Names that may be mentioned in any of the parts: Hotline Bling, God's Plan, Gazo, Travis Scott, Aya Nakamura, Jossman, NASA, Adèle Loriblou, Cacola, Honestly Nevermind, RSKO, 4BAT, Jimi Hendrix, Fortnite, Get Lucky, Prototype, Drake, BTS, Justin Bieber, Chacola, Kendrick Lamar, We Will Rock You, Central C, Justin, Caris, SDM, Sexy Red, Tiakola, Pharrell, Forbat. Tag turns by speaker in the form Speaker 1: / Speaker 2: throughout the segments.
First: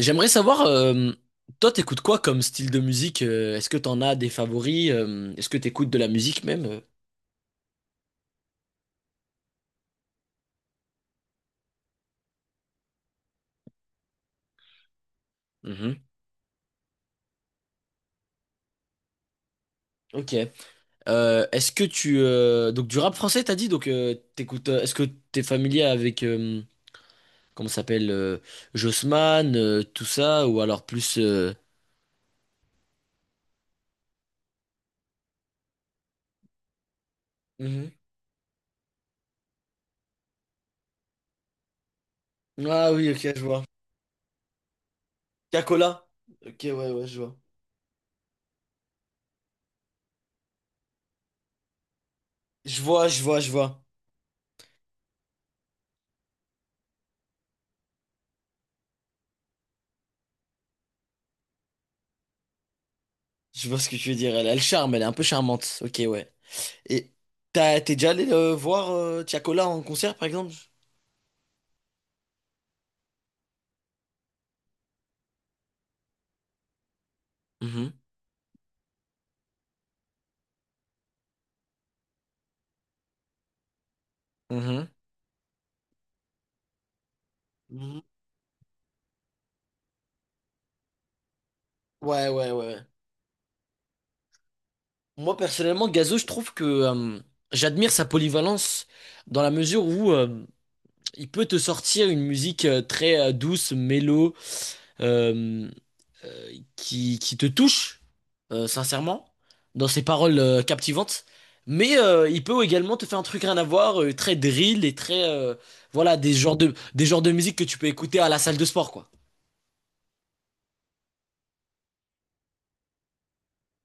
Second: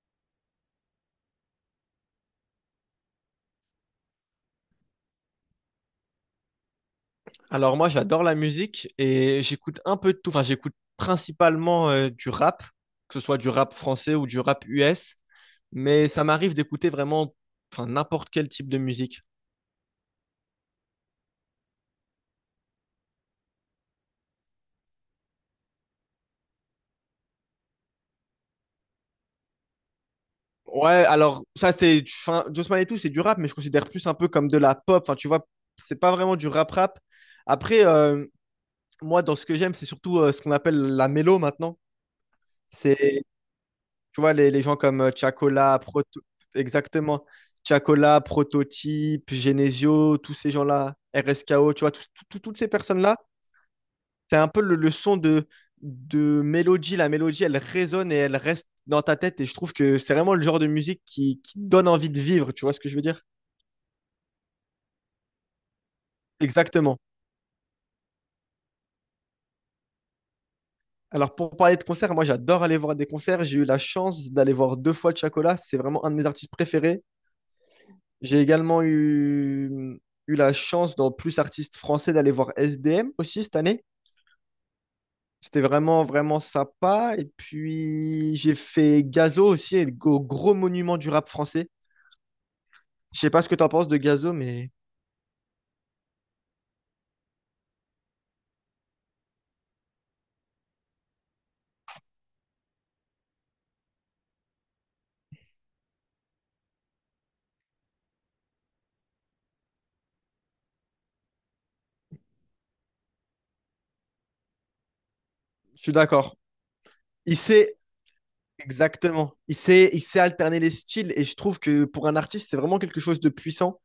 Speaker 1: J'aimerais savoir, toi, t'écoutes quoi comme style de musique? Est-ce que t'en as des favoris? Est-ce que t'écoutes de la musique même?
Speaker 2: Alors moi, j'adore la musique et j'écoute un peu de tout. Enfin, j'écoute principalement du rap, que ce soit du rap français ou du rap US,
Speaker 1: Mhm.
Speaker 2: mais ça m'arrive d'écouter vraiment, enfin, n'importe quel type de musique.
Speaker 1: Ok. Est-ce que tu donc du rap français t'as dit donc t'écoutes est-ce que t'es familier avec comment ça s'appelle Jossman tout ça ou alors
Speaker 2: Ouais,
Speaker 1: plus
Speaker 2: alors ça c'est, enfin, Josman et tout, c'est du rap, mais je considère plus un peu comme de la pop. Enfin, tu vois, c'est pas vraiment du rap rap. Après,
Speaker 1: Mhm.
Speaker 2: moi, dans ce que j'aime, c'est surtout ce qu'on appelle la mélo maintenant.
Speaker 1: Ah oui, ok,
Speaker 2: C'est
Speaker 1: je vois.
Speaker 2: Tu vois, les gens comme Chacola,
Speaker 1: Cacola,
Speaker 2: Proto...
Speaker 1: ok, ouais, ouais, je
Speaker 2: Exactement.
Speaker 1: vois,
Speaker 2: Chacola, Prototype, Genesio, tous ces gens-là, RSKO, tu vois, toutes ces
Speaker 1: je vois,
Speaker 2: personnes-là,
Speaker 1: je vois, je vois.
Speaker 2: c'est un peu le son de mélodie. La mélodie, elle résonne et elle reste dans ta tête. Et je trouve que c'est vraiment le genre de musique qui donne envie de vivre, tu vois ce que je veux dire?
Speaker 1: Je vois ce que tu veux dire, elle a le charme, elle est un peu charmante, ok, ouais.
Speaker 2: Exactement.
Speaker 1: Et t'as, t'es déjà allé voir Tiakola en concert, par exemple?
Speaker 2: Alors, pour parler de concerts, moi, j'adore aller voir des concerts. J'ai eu la chance d'aller voir deux fois Chacola. C'est vraiment un de mes artistes préférés.
Speaker 1: Mhm.
Speaker 2: J'ai également eu la chance dans Plus Artistes Français d'aller voir SDM aussi cette année.
Speaker 1: Mhm.
Speaker 2: C'était vraiment, vraiment sympa. Et
Speaker 1: Mhm.
Speaker 2: puis, j'ai fait Gazo aussi, et le gros, gros monument du rap français.
Speaker 1: Ouais, ouais, ouais.
Speaker 2: Je sais pas ce que tu en penses de Gazo, mais
Speaker 1: Moi, personnellement, Gazo, je trouve que j'admire sa polyvalence dans la mesure où il peut te sortir une musique très douce, mélo, euh, euh, qui te touche, sincèrement, dans ses paroles captivantes. Mais il peut également te faire un truc rien à voir, très drill et très.
Speaker 2: je suis
Speaker 1: Voilà,
Speaker 2: d'accord.
Speaker 1: des genres de
Speaker 2: Il
Speaker 1: musique que
Speaker 2: sait,
Speaker 1: tu peux écouter à la salle de sport, quoi.
Speaker 2: exactement, il sait alterner les styles. Et je trouve que pour un artiste, c'est vraiment quelque chose de puissant.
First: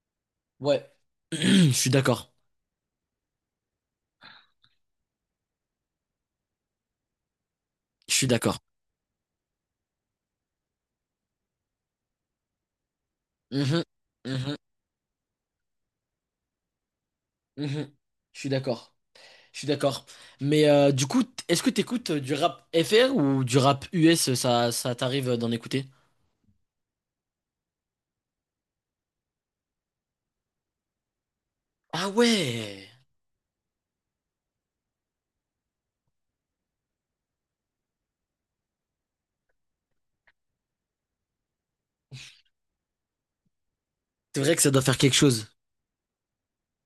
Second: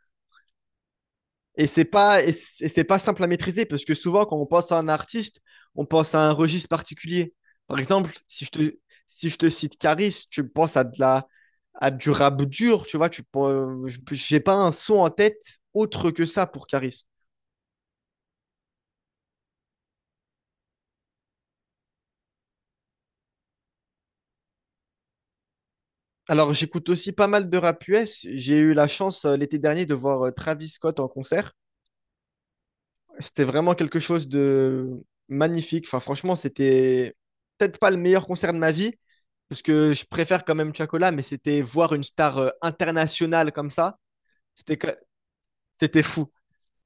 Speaker 1: Ouais,
Speaker 2: Et
Speaker 1: je
Speaker 2: c'est
Speaker 1: suis
Speaker 2: pas, et
Speaker 1: d'accord.
Speaker 2: c'est et c'est pas simple à maîtriser parce que souvent, quand on pense à un artiste, on pense à un registre particulier. Par exemple,
Speaker 1: Je suis
Speaker 2: si je
Speaker 1: d'accord.
Speaker 2: te, si je te cite Caris, tu penses à du rap dur, tu vois,
Speaker 1: Mhm,
Speaker 2: j'ai
Speaker 1: mhm,
Speaker 2: pas un son en tête autre que ça pour Caris.
Speaker 1: mhm. Je suis d'accord. Je suis d'accord. Mais du coup, est-ce que t'écoutes du rap FR ou du rap US, ça, ça t'arrive d'en écouter?
Speaker 2: Alors, j'écoute aussi pas mal de rap US. J'ai eu la chance l'été dernier de voir Travis Scott en concert.
Speaker 1: Ah ouais!
Speaker 2: C'était vraiment quelque chose de magnifique. Enfin, franchement, c'était peut-être pas le meilleur concert de ma vie, parce que je préfère quand même Chacola, mais c'était voir une star internationale comme ça,
Speaker 1: C'est vrai que ça
Speaker 2: c'était
Speaker 1: doit faire
Speaker 2: que-
Speaker 1: quelque chose.
Speaker 2: c'était fou.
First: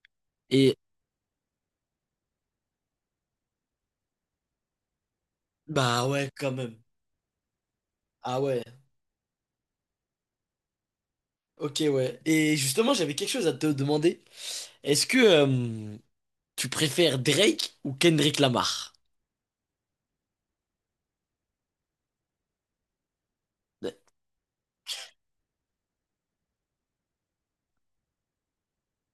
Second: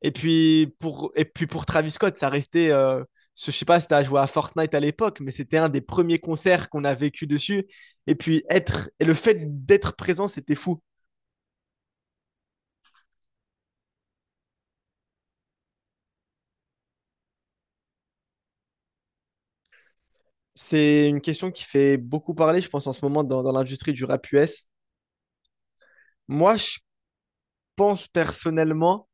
Speaker 2: Et puis
Speaker 1: Et
Speaker 2: pour et puis pour Travis Scott, ça restait je sais pas si t'as joué à Fortnite à l'époque, mais c'était un des
Speaker 1: bah
Speaker 2: premiers
Speaker 1: ouais, quand
Speaker 2: concerts
Speaker 1: même.
Speaker 2: qu'on a vécu dessus. Et
Speaker 1: Ah
Speaker 2: puis
Speaker 1: ouais.
Speaker 2: être et le fait d'être présent, c'était fou.
Speaker 1: Ok, ouais. Et justement, j'avais quelque chose à te demander. Est-ce que tu préfères Drake ou Kendrick Lamar?
Speaker 2: C'est une question qui fait beaucoup parler, je pense, en ce moment dans
Speaker 1: Ouais.
Speaker 2: l'industrie du rap US. Moi, je pense personnellement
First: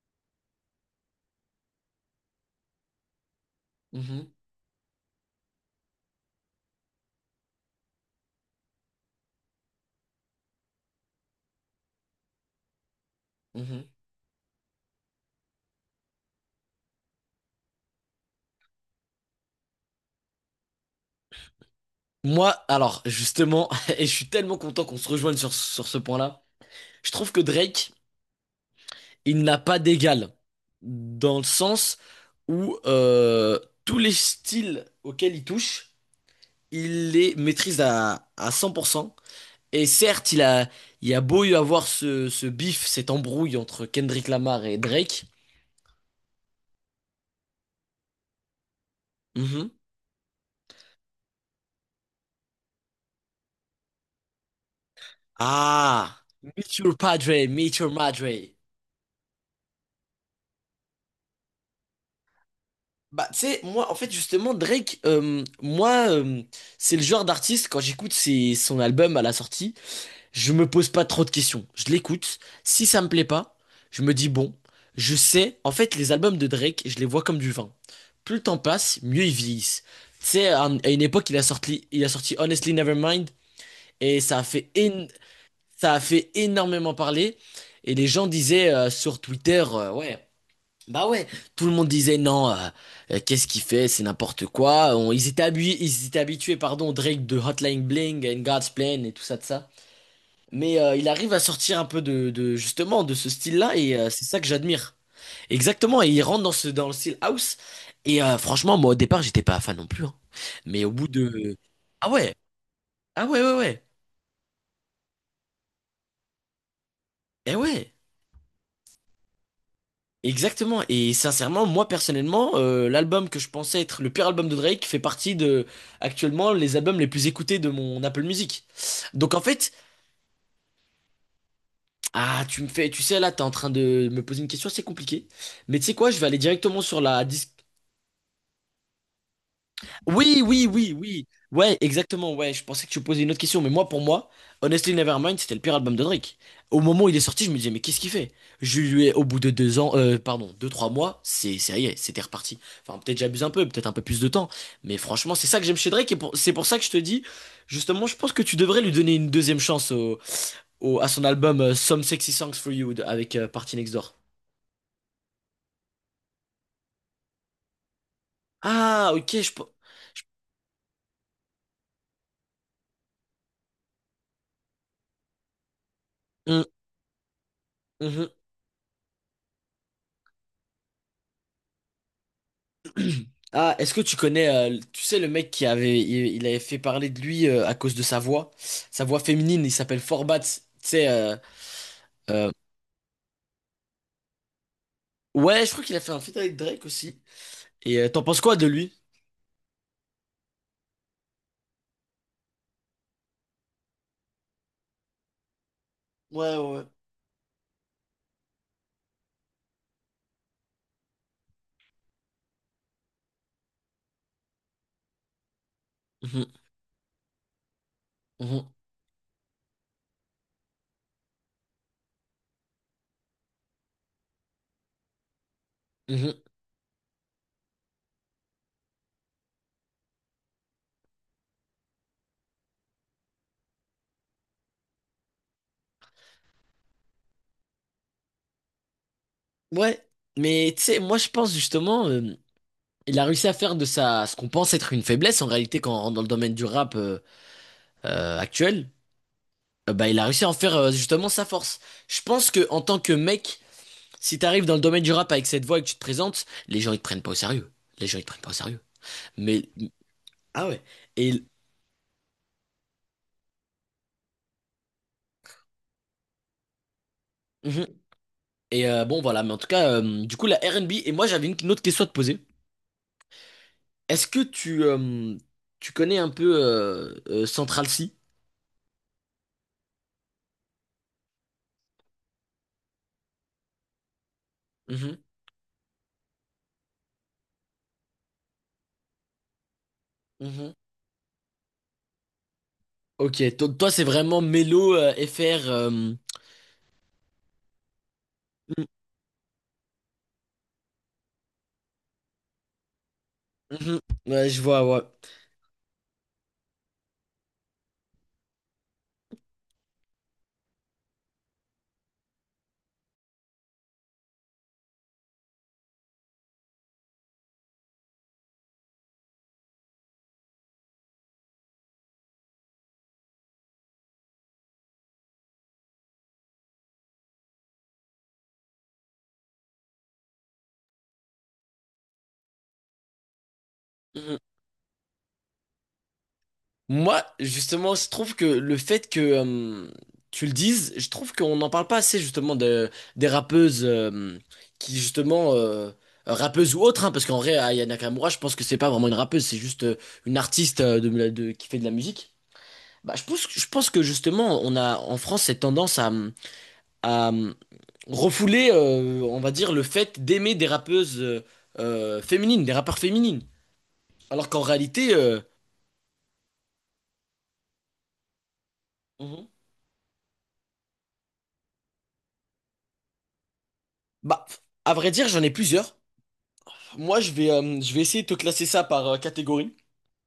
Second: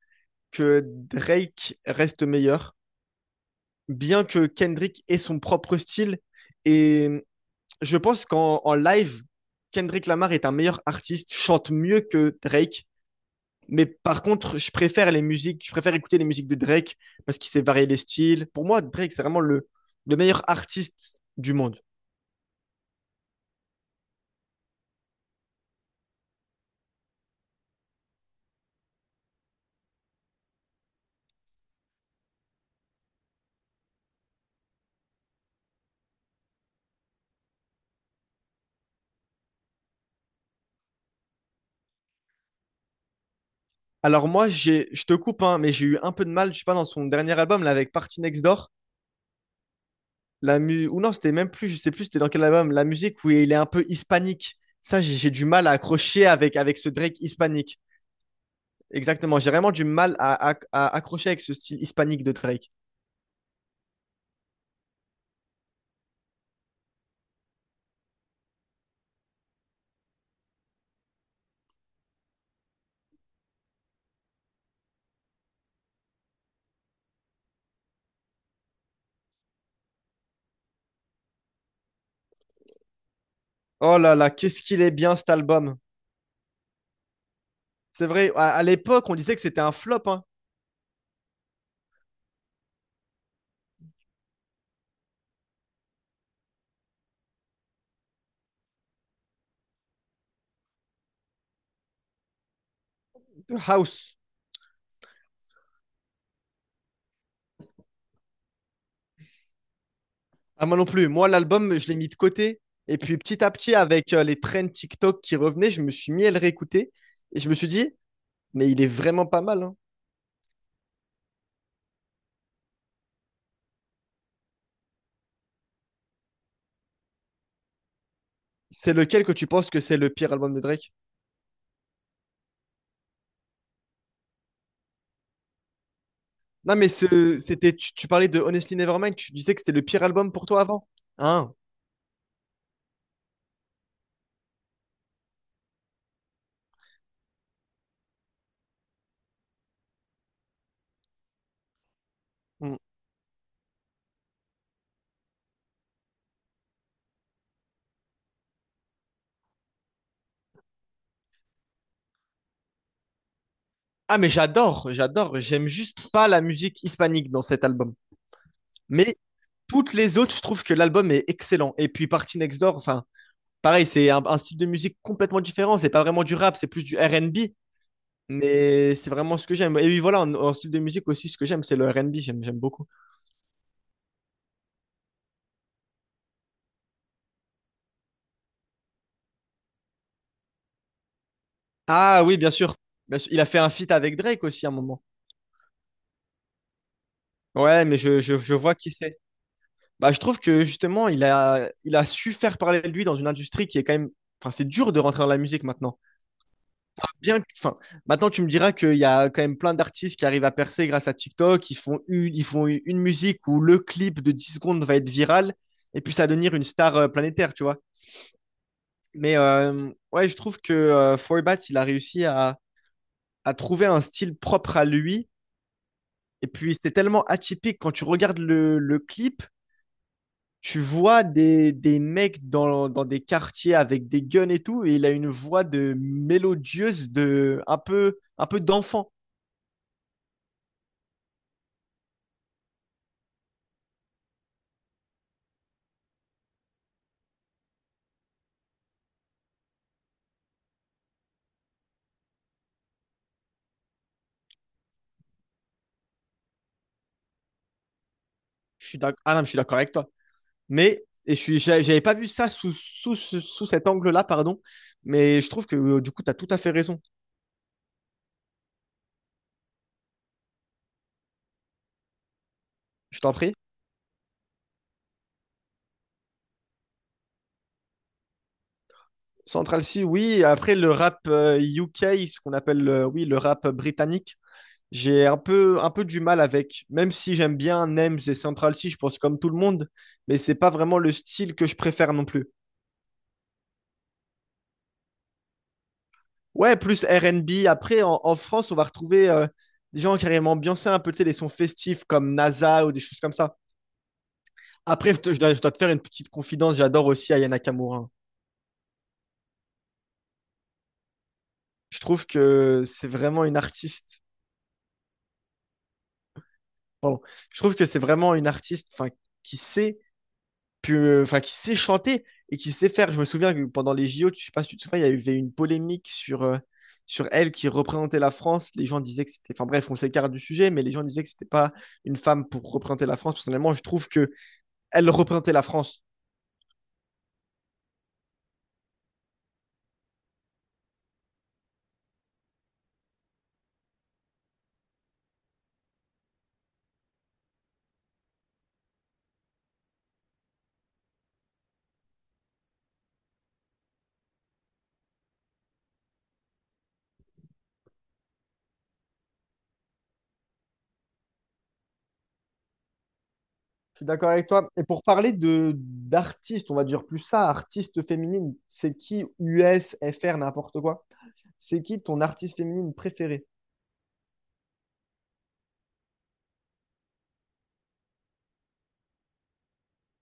Speaker 2: que Drake reste meilleur, bien
Speaker 1: Mhm,
Speaker 2: que Kendrick ait son propre style. Et je pense qu'en live, Kendrick Lamar est un meilleur artiste, chante mieux que Drake.
Speaker 1: mhm.
Speaker 2: Mais par contre, je préfère écouter les musiques de Drake parce qu'il sait varier les styles. Pour moi, Drake, c'est vraiment le meilleur artiste du monde.
Speaker 1: Moi, alors, justement, et je suis tellement content qu'on se rejoigne sur, sur ce point-là. Je trouve que Drake, il n'a pas d'égal dans le sens où tous les styles auxquels il touche, il les maîtrise à 100%. Et certes, il a beau y avoir ce, ce bif, cette embrouille entre Kendrick
Speaker 2: Alors moi,
Speaker 1: Lamar et
Speaker 2: je te
Speaker 1: Drake.
Speaker 2: coupe, hein, mais j'ai eu un peu de mal, je sais pas, dans son dernier album, là, avec Party Next Door.
Speaker 1: Mhm.
Speaker 2: Ou non, c'était même plus, je sais plus, c'était dans quel album, la musique où il est un peu hispanique. Ça, j'ai du mal à
Speaker 1: Ah,
Speaker 2: accrocher avec
Speaker 1: meet
Speaker 2: ce
Speaker 1: your
Speaker 2: Drake
Speaker 1: padre, meet
Speaker 2: hispanique.
Speaker 1: your madre.
Speaker 2: Exactement, j'ai vraiment du mal à accrocher avec ce style hispanique de Drake.
Speaker 1: Bah, tu sais, moi, en fait, justement, Drake, moi, c'est le genre d'artiste, quand j'écoute son album à la sortie, je me pose pas trop de questions. Je l'écoute. Si ça me plaît pas, je me dis bon, je sais. En fait, les albums de Drake, je les vois comme du vin. Plus le temps passe, mieux ils vieillissent. Tu sais, à une époque, il a sorti Honestly Nevermind
Speaker 2: Oh là
Speaker 1: et
Speaker 2: là,
Speaker 1: ça a
Speaker 2: qu'est-ce
Speaker 1: fait,
Speaker 2: qu'il est bien cet album.
Speaker 1: ça a fait énormément parler. Et
Speaker 2: C'est
Speaker 1: les gens
Speaker 2: vrai, à
Speaker 1: disaient
Speaker 2: l'époque, on
Speaker 1: sur
Speaker 2: disait que c'était
Speaker 1: Twitter,
Speaker 2: un flop, hein.
Speaker 1: ouais, bah ouais, tout le monde disait non, qu'est-ce qu'il fait, c'est n'importe quoi. Ils étaient habitués, ils étaient habitués, pardon, au Drake de Hotline Bling and God's Plan et tout ça de ça. Mais il arrive à sortir un peu de, justement de ce style-là et
Speaker 2: House.
Speaker 1: c'est ça que j'admire. Exactement, et il rentre dans ce dans le style house et franchement, moi au départ j'étais pas fan non plus, hein.
Speaker 2: Ah, moi
Speaker 1: Mais
Speaker 2: non
Speaker 1: au bout
Speaker 2: plus. Moi,
Speaker 1: de.
Speaker 2: l'album, je l'ai mis
Speaker 1: Ah
Speaker 2: de
Speaker 1: ouais,
Speaker 2: côté. Et puis,
Speaker 1: ah ouais,
Speaker 2: petit à
Speaker 1: ouais,
Speaker 2: petit,
Speaker 1: ouais.
Speaker 2: avec les trends TikTok qui revenaient, je me suis mis à le réécouter. Et je me
Speaker 1: Eh
Speaker 2: suis
Speaker 1: ouais.
Speaker 2: dit, mais il est vraiment pas mal, hein.
Speaker 1: Exactement et sincèrement, moi personnellement l'album que je pensais être le pire album de Drake fait partie de actuellement les albums les plus écoutés de mon Apple Music.
Speaker 2: C'est lequel que
Speaker 1: Donc en
Speaker 2: tu
Speaker 1: fait,
Speaker 2: penses que c'est le pire album de Drake?
Speaker 1: ah tu me fais, tu sais là t'es en train de me poser une question, c'est compliqué. Mais tu sais quoi, je vais aller
Speaker 2: Non,
Speaker 1: directement
Speaker 2: mais
Speaker 1: sur la
Speaker 2: ce,
Speaker 1: dis.
Speaker 2: c'était, tu, tu parlais de Honestly Nevermind, tu disais que c'était le pire album
Speaker 1: Oui,
Speaker 2: pour toi
Speaker 1: oui,
Speaker 2: avant.
Speaker 1: oui, oui.
Speaker 2: Hein?
Speaker 1: Ouais, exactement. Ouais, je pensais que tu posais une autre question, mais moi, pour moi, Honestly Nevermind, c'était le pire album de Drake. Au moment où il est sorti, je me disais, mais qu'est-ce qu'il fait? Je lui ai, au bout de deux ans, pardon, deux, trois mois, c'est, ça y est, c'était reparti.
Speaker 2: Mm.
Speaker 1: Enfin, peut-être j'abuse un peu, peut-être un peu plus de temps, mais franchement, c'est ça que j'aime chez Drake, et c'est pour ça que je te dis, justement, je pense que tu devrais lui donner une deuxième chance au, à son album Some Sexy Songs for You avec Party Next Door.
Speaker 2: Ah, mais j'adore, j'adore. J'aime juste pas la musique hispanique dans cet album.
Speaker 1: Ah,
Speaker 2: Mais
Speaker 1: ok,
Speaker 2: toutes les
Speaker 1: je-
Speaker 2: autres, je trouve que l'album est excellent. Et puis Party Next Door, enfin, pareil, c'est un style de musique complètement différent. C'est pas vraiment du rap,
Speaker 1: Mhm,
Speaker 2: c'est plus du R&B.
Speaker 1: mhm.
Speaker 2: Mais c'est vraiment ce que j'aime. Et oui, voilà, en style de musique aussi, ce que j'aime, c'est le R&B. J'aime beaucoup.
Speaker 1: Ah, est-ce que tu connais, tu sais, le mec qui avait, il avait fait parler de lui à cause de sa voix féminine, il s'appelle Forbat, tu sais,
Speaker 2: Ah oui,
Speaker 1: euh,
Speaker 2: bien sûr. Bien sûr. Il a fait un feat avec Drake aussi à un moment.
Speaker 1: ouais, je crois qu'il a fait un feat avec Drake aussi.
Speaker 2: Ouais, mais
Speaker 1: Et
Speaker 2: je,
Speaker 1: t'en
Speaker 2: je,
Speaker 1: penses
Speaker 2: je
Speaker 1: quoi de
Speaker 2: vois qui
Speaker 1: lui?
Speaker 2: c'est. Bah, je trouve que justement, il a su faire parler de lui dans une industrie qui est quand même. Enfin, c'est dur de rentrer dans la musique maintenant.
Speaker 1: Ouais, ouais.
Speaker 2: Enfin, maintenant, tu me diras qu'il y a quand même plein d'artistes qui arrivent à percer grâce à TikTok. Ils font une musique où le clip de 10 secondes va être viral et puis ça va
Speaker 1: Mhm,
Speaker 2: devenir une star planétaire, tu vois.
Speaker 1: mhm,
Speaker 2: Mais ouais, je trouve que 4BAT, il a réussi à trouver un style propre à lui.
Speaker 1: mhm.
Speaker 2: Et puis, c'est tellement atypique quand tu regardes le clip. Tu vois des mecs dans des quartiers avec des guns et tout, et il a une voix de mélodieuse, de un peu d'enfant.
Speaker 1: Ouais, mais tu sais, moi je pense justement, il a réussi à faire de ça ce qu'on pense être une faiblesse en réalité quand dans le domaine du rap actuel, bah il a réussi à en faire justement sa force. Je pense que en tant que mec. Si t'arrives dans le domaine du rap avec cette voix et que tu te présentes, les gens ils te prennent pas au sérieux. Les gens ils te prennent pas au sérieux.
Speaker 2: Ah non, mais je suis
Speaker 1: Mais
Speaker 2: d'accord avec toi.
Speaker 1: ah ouais.
Speaker 2: Mais et je
Speaker 1: Et
Speaker 2: suis, j'a- j'avais pas vu ça sous cet angle-là, pardon. Mais je trouve que du coup, tu as tout à fait raison.
Speaker 1: Mhm. Et bon voilà. Mais en tout cas, du coup la R&B. Et moi j'avais une autre question à te poser.
Speaker 2: Je t'en prie.
Speaker 1: Est-ce que tu tu connais un peu Central C?
Speaker 2: Central C, oui. Après, le rap UK, ce qu'on appelle, oui, le rap britannique.
Speaker 1: Mhm.
Speaker 2: J'ai un peu du mal avec, même si j'aime bien Nems et Central C, je pense comme tout le monde, mais c'est pas
Speaker 1: Mhm.
Speaker 2: vraiment le style que je préfère non plus.
Speaker 1: Ok. Toi c'est vraiment mélo FR. Mhm.
Speaker 2: Ouais, plus R&B. Après, en France, on va retrouver des gens qui arrivent à ambiancer un peu, tu sais, les sons festifs comme NASA ou des choses comme ça.
Speaker 1: Mhm. Ouais, je vois. Ouais.
Speaker 2: Après, je dois te faire une petite confidence. J'adore aussi Aya Nakamura, hein. Je trouve que c'est vraiment une artiste. Pardon. Je trouve que c'est vraiment une artiste, enfin, qui sait qui sait chanter et qui sait faire. Je me souviens que pendant les JO, je sais pas si tu te souviens, il y avait une polémique sur elle qui représentait la France. Les gens disaient que c'était, enfin bref, on s'écarte du sujet, mais les gens disaient que c'était pas une femme pour représenter la France. Personnellement, je trouve que elle représentait la France.
Speaker 1: Moi, justement, je trouve que le fait que tu le dises, je trouve qu'on n'en parle pas assez justement de, des rappeuses qui justement rappeuses ou autres, hein, parce qu'en vrai, Aya Nakamura, je pense que c'est pas vraiment une rappeuse, c'est juste une artiste de, qui fait de la musique. Bah, je pense que justement, on a en France cette tendance à refouler, on va dire, le fait d'aimer des rappeuses féminines, des rappeurs féminines,
Speaker 2: Je suis d'accord
Speaker 1: alors
Speaker 2: avec
Speaker 1: qu'en
Speaker 2: toi. Et pour
Speaker 1: réalité,
Speaker 2: parler de d'artistes, on va dire plus ça, artiste féminine, c'est qui
Speaker 1: Mhm.
Speaker 2: US, FR, n'importe quoi. C'est qui ton artiste féminine préférée?
Speaker 1: Bah, à vrai dire, j'en ai plusieurs. Moi, je vais essayer de te classer ça par catégorie.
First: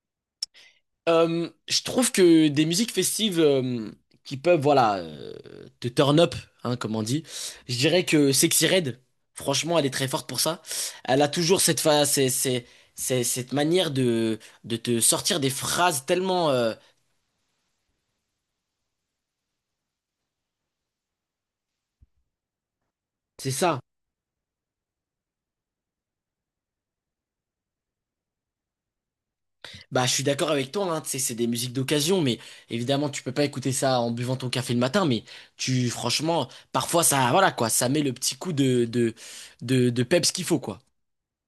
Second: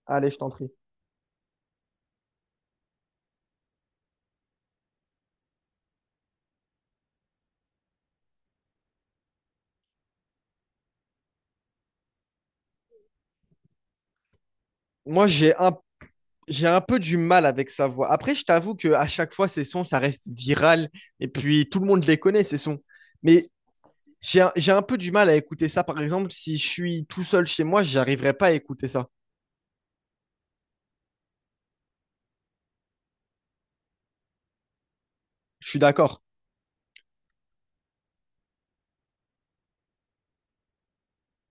Speaker 2: Allez, je t'en prie.
Speaker 1: Je trouve que des musiques festives qui peuvent, voilà, te turn up, hein, comme on dit. Je dirais que Sexy Red, franchement, elle est très forte pour ça. Elle a toujours cette c'est, cette manière de te
Speaker 2: Moi,
Speaker 1: sortir des
Speaker 2: j'ai un
Speaker 1: phrases tellement,
Speaker 2: j'ai un peu du mal avec sa voix. Après, je t'avoue que à chaque fois, ces sons, ça reste viral. Et puis, tout le monde les connaît, ces sons. Mais
Speaker 1: c'est ça.
Speaker 2: j'ai un peu du mal à écouter ça. Par exemple, si je suis tout seul chez moi, j'arriverai pas à écouter ça.
Speaker 1: Bah, je suis d'accord avec toi, hein, tu sais, c'est des musiques d'occasion, mais évidemment, tu peux pas écouter ça en buvant ton café le matin, mais
Speaker 2: Je suis
Speaker 1: tu,
Speaker 2: d'accord.
Speaker 1: franchement, parfois, ça, voilà, quoi, ça met le petit coup de peps qu'il faut, quoi.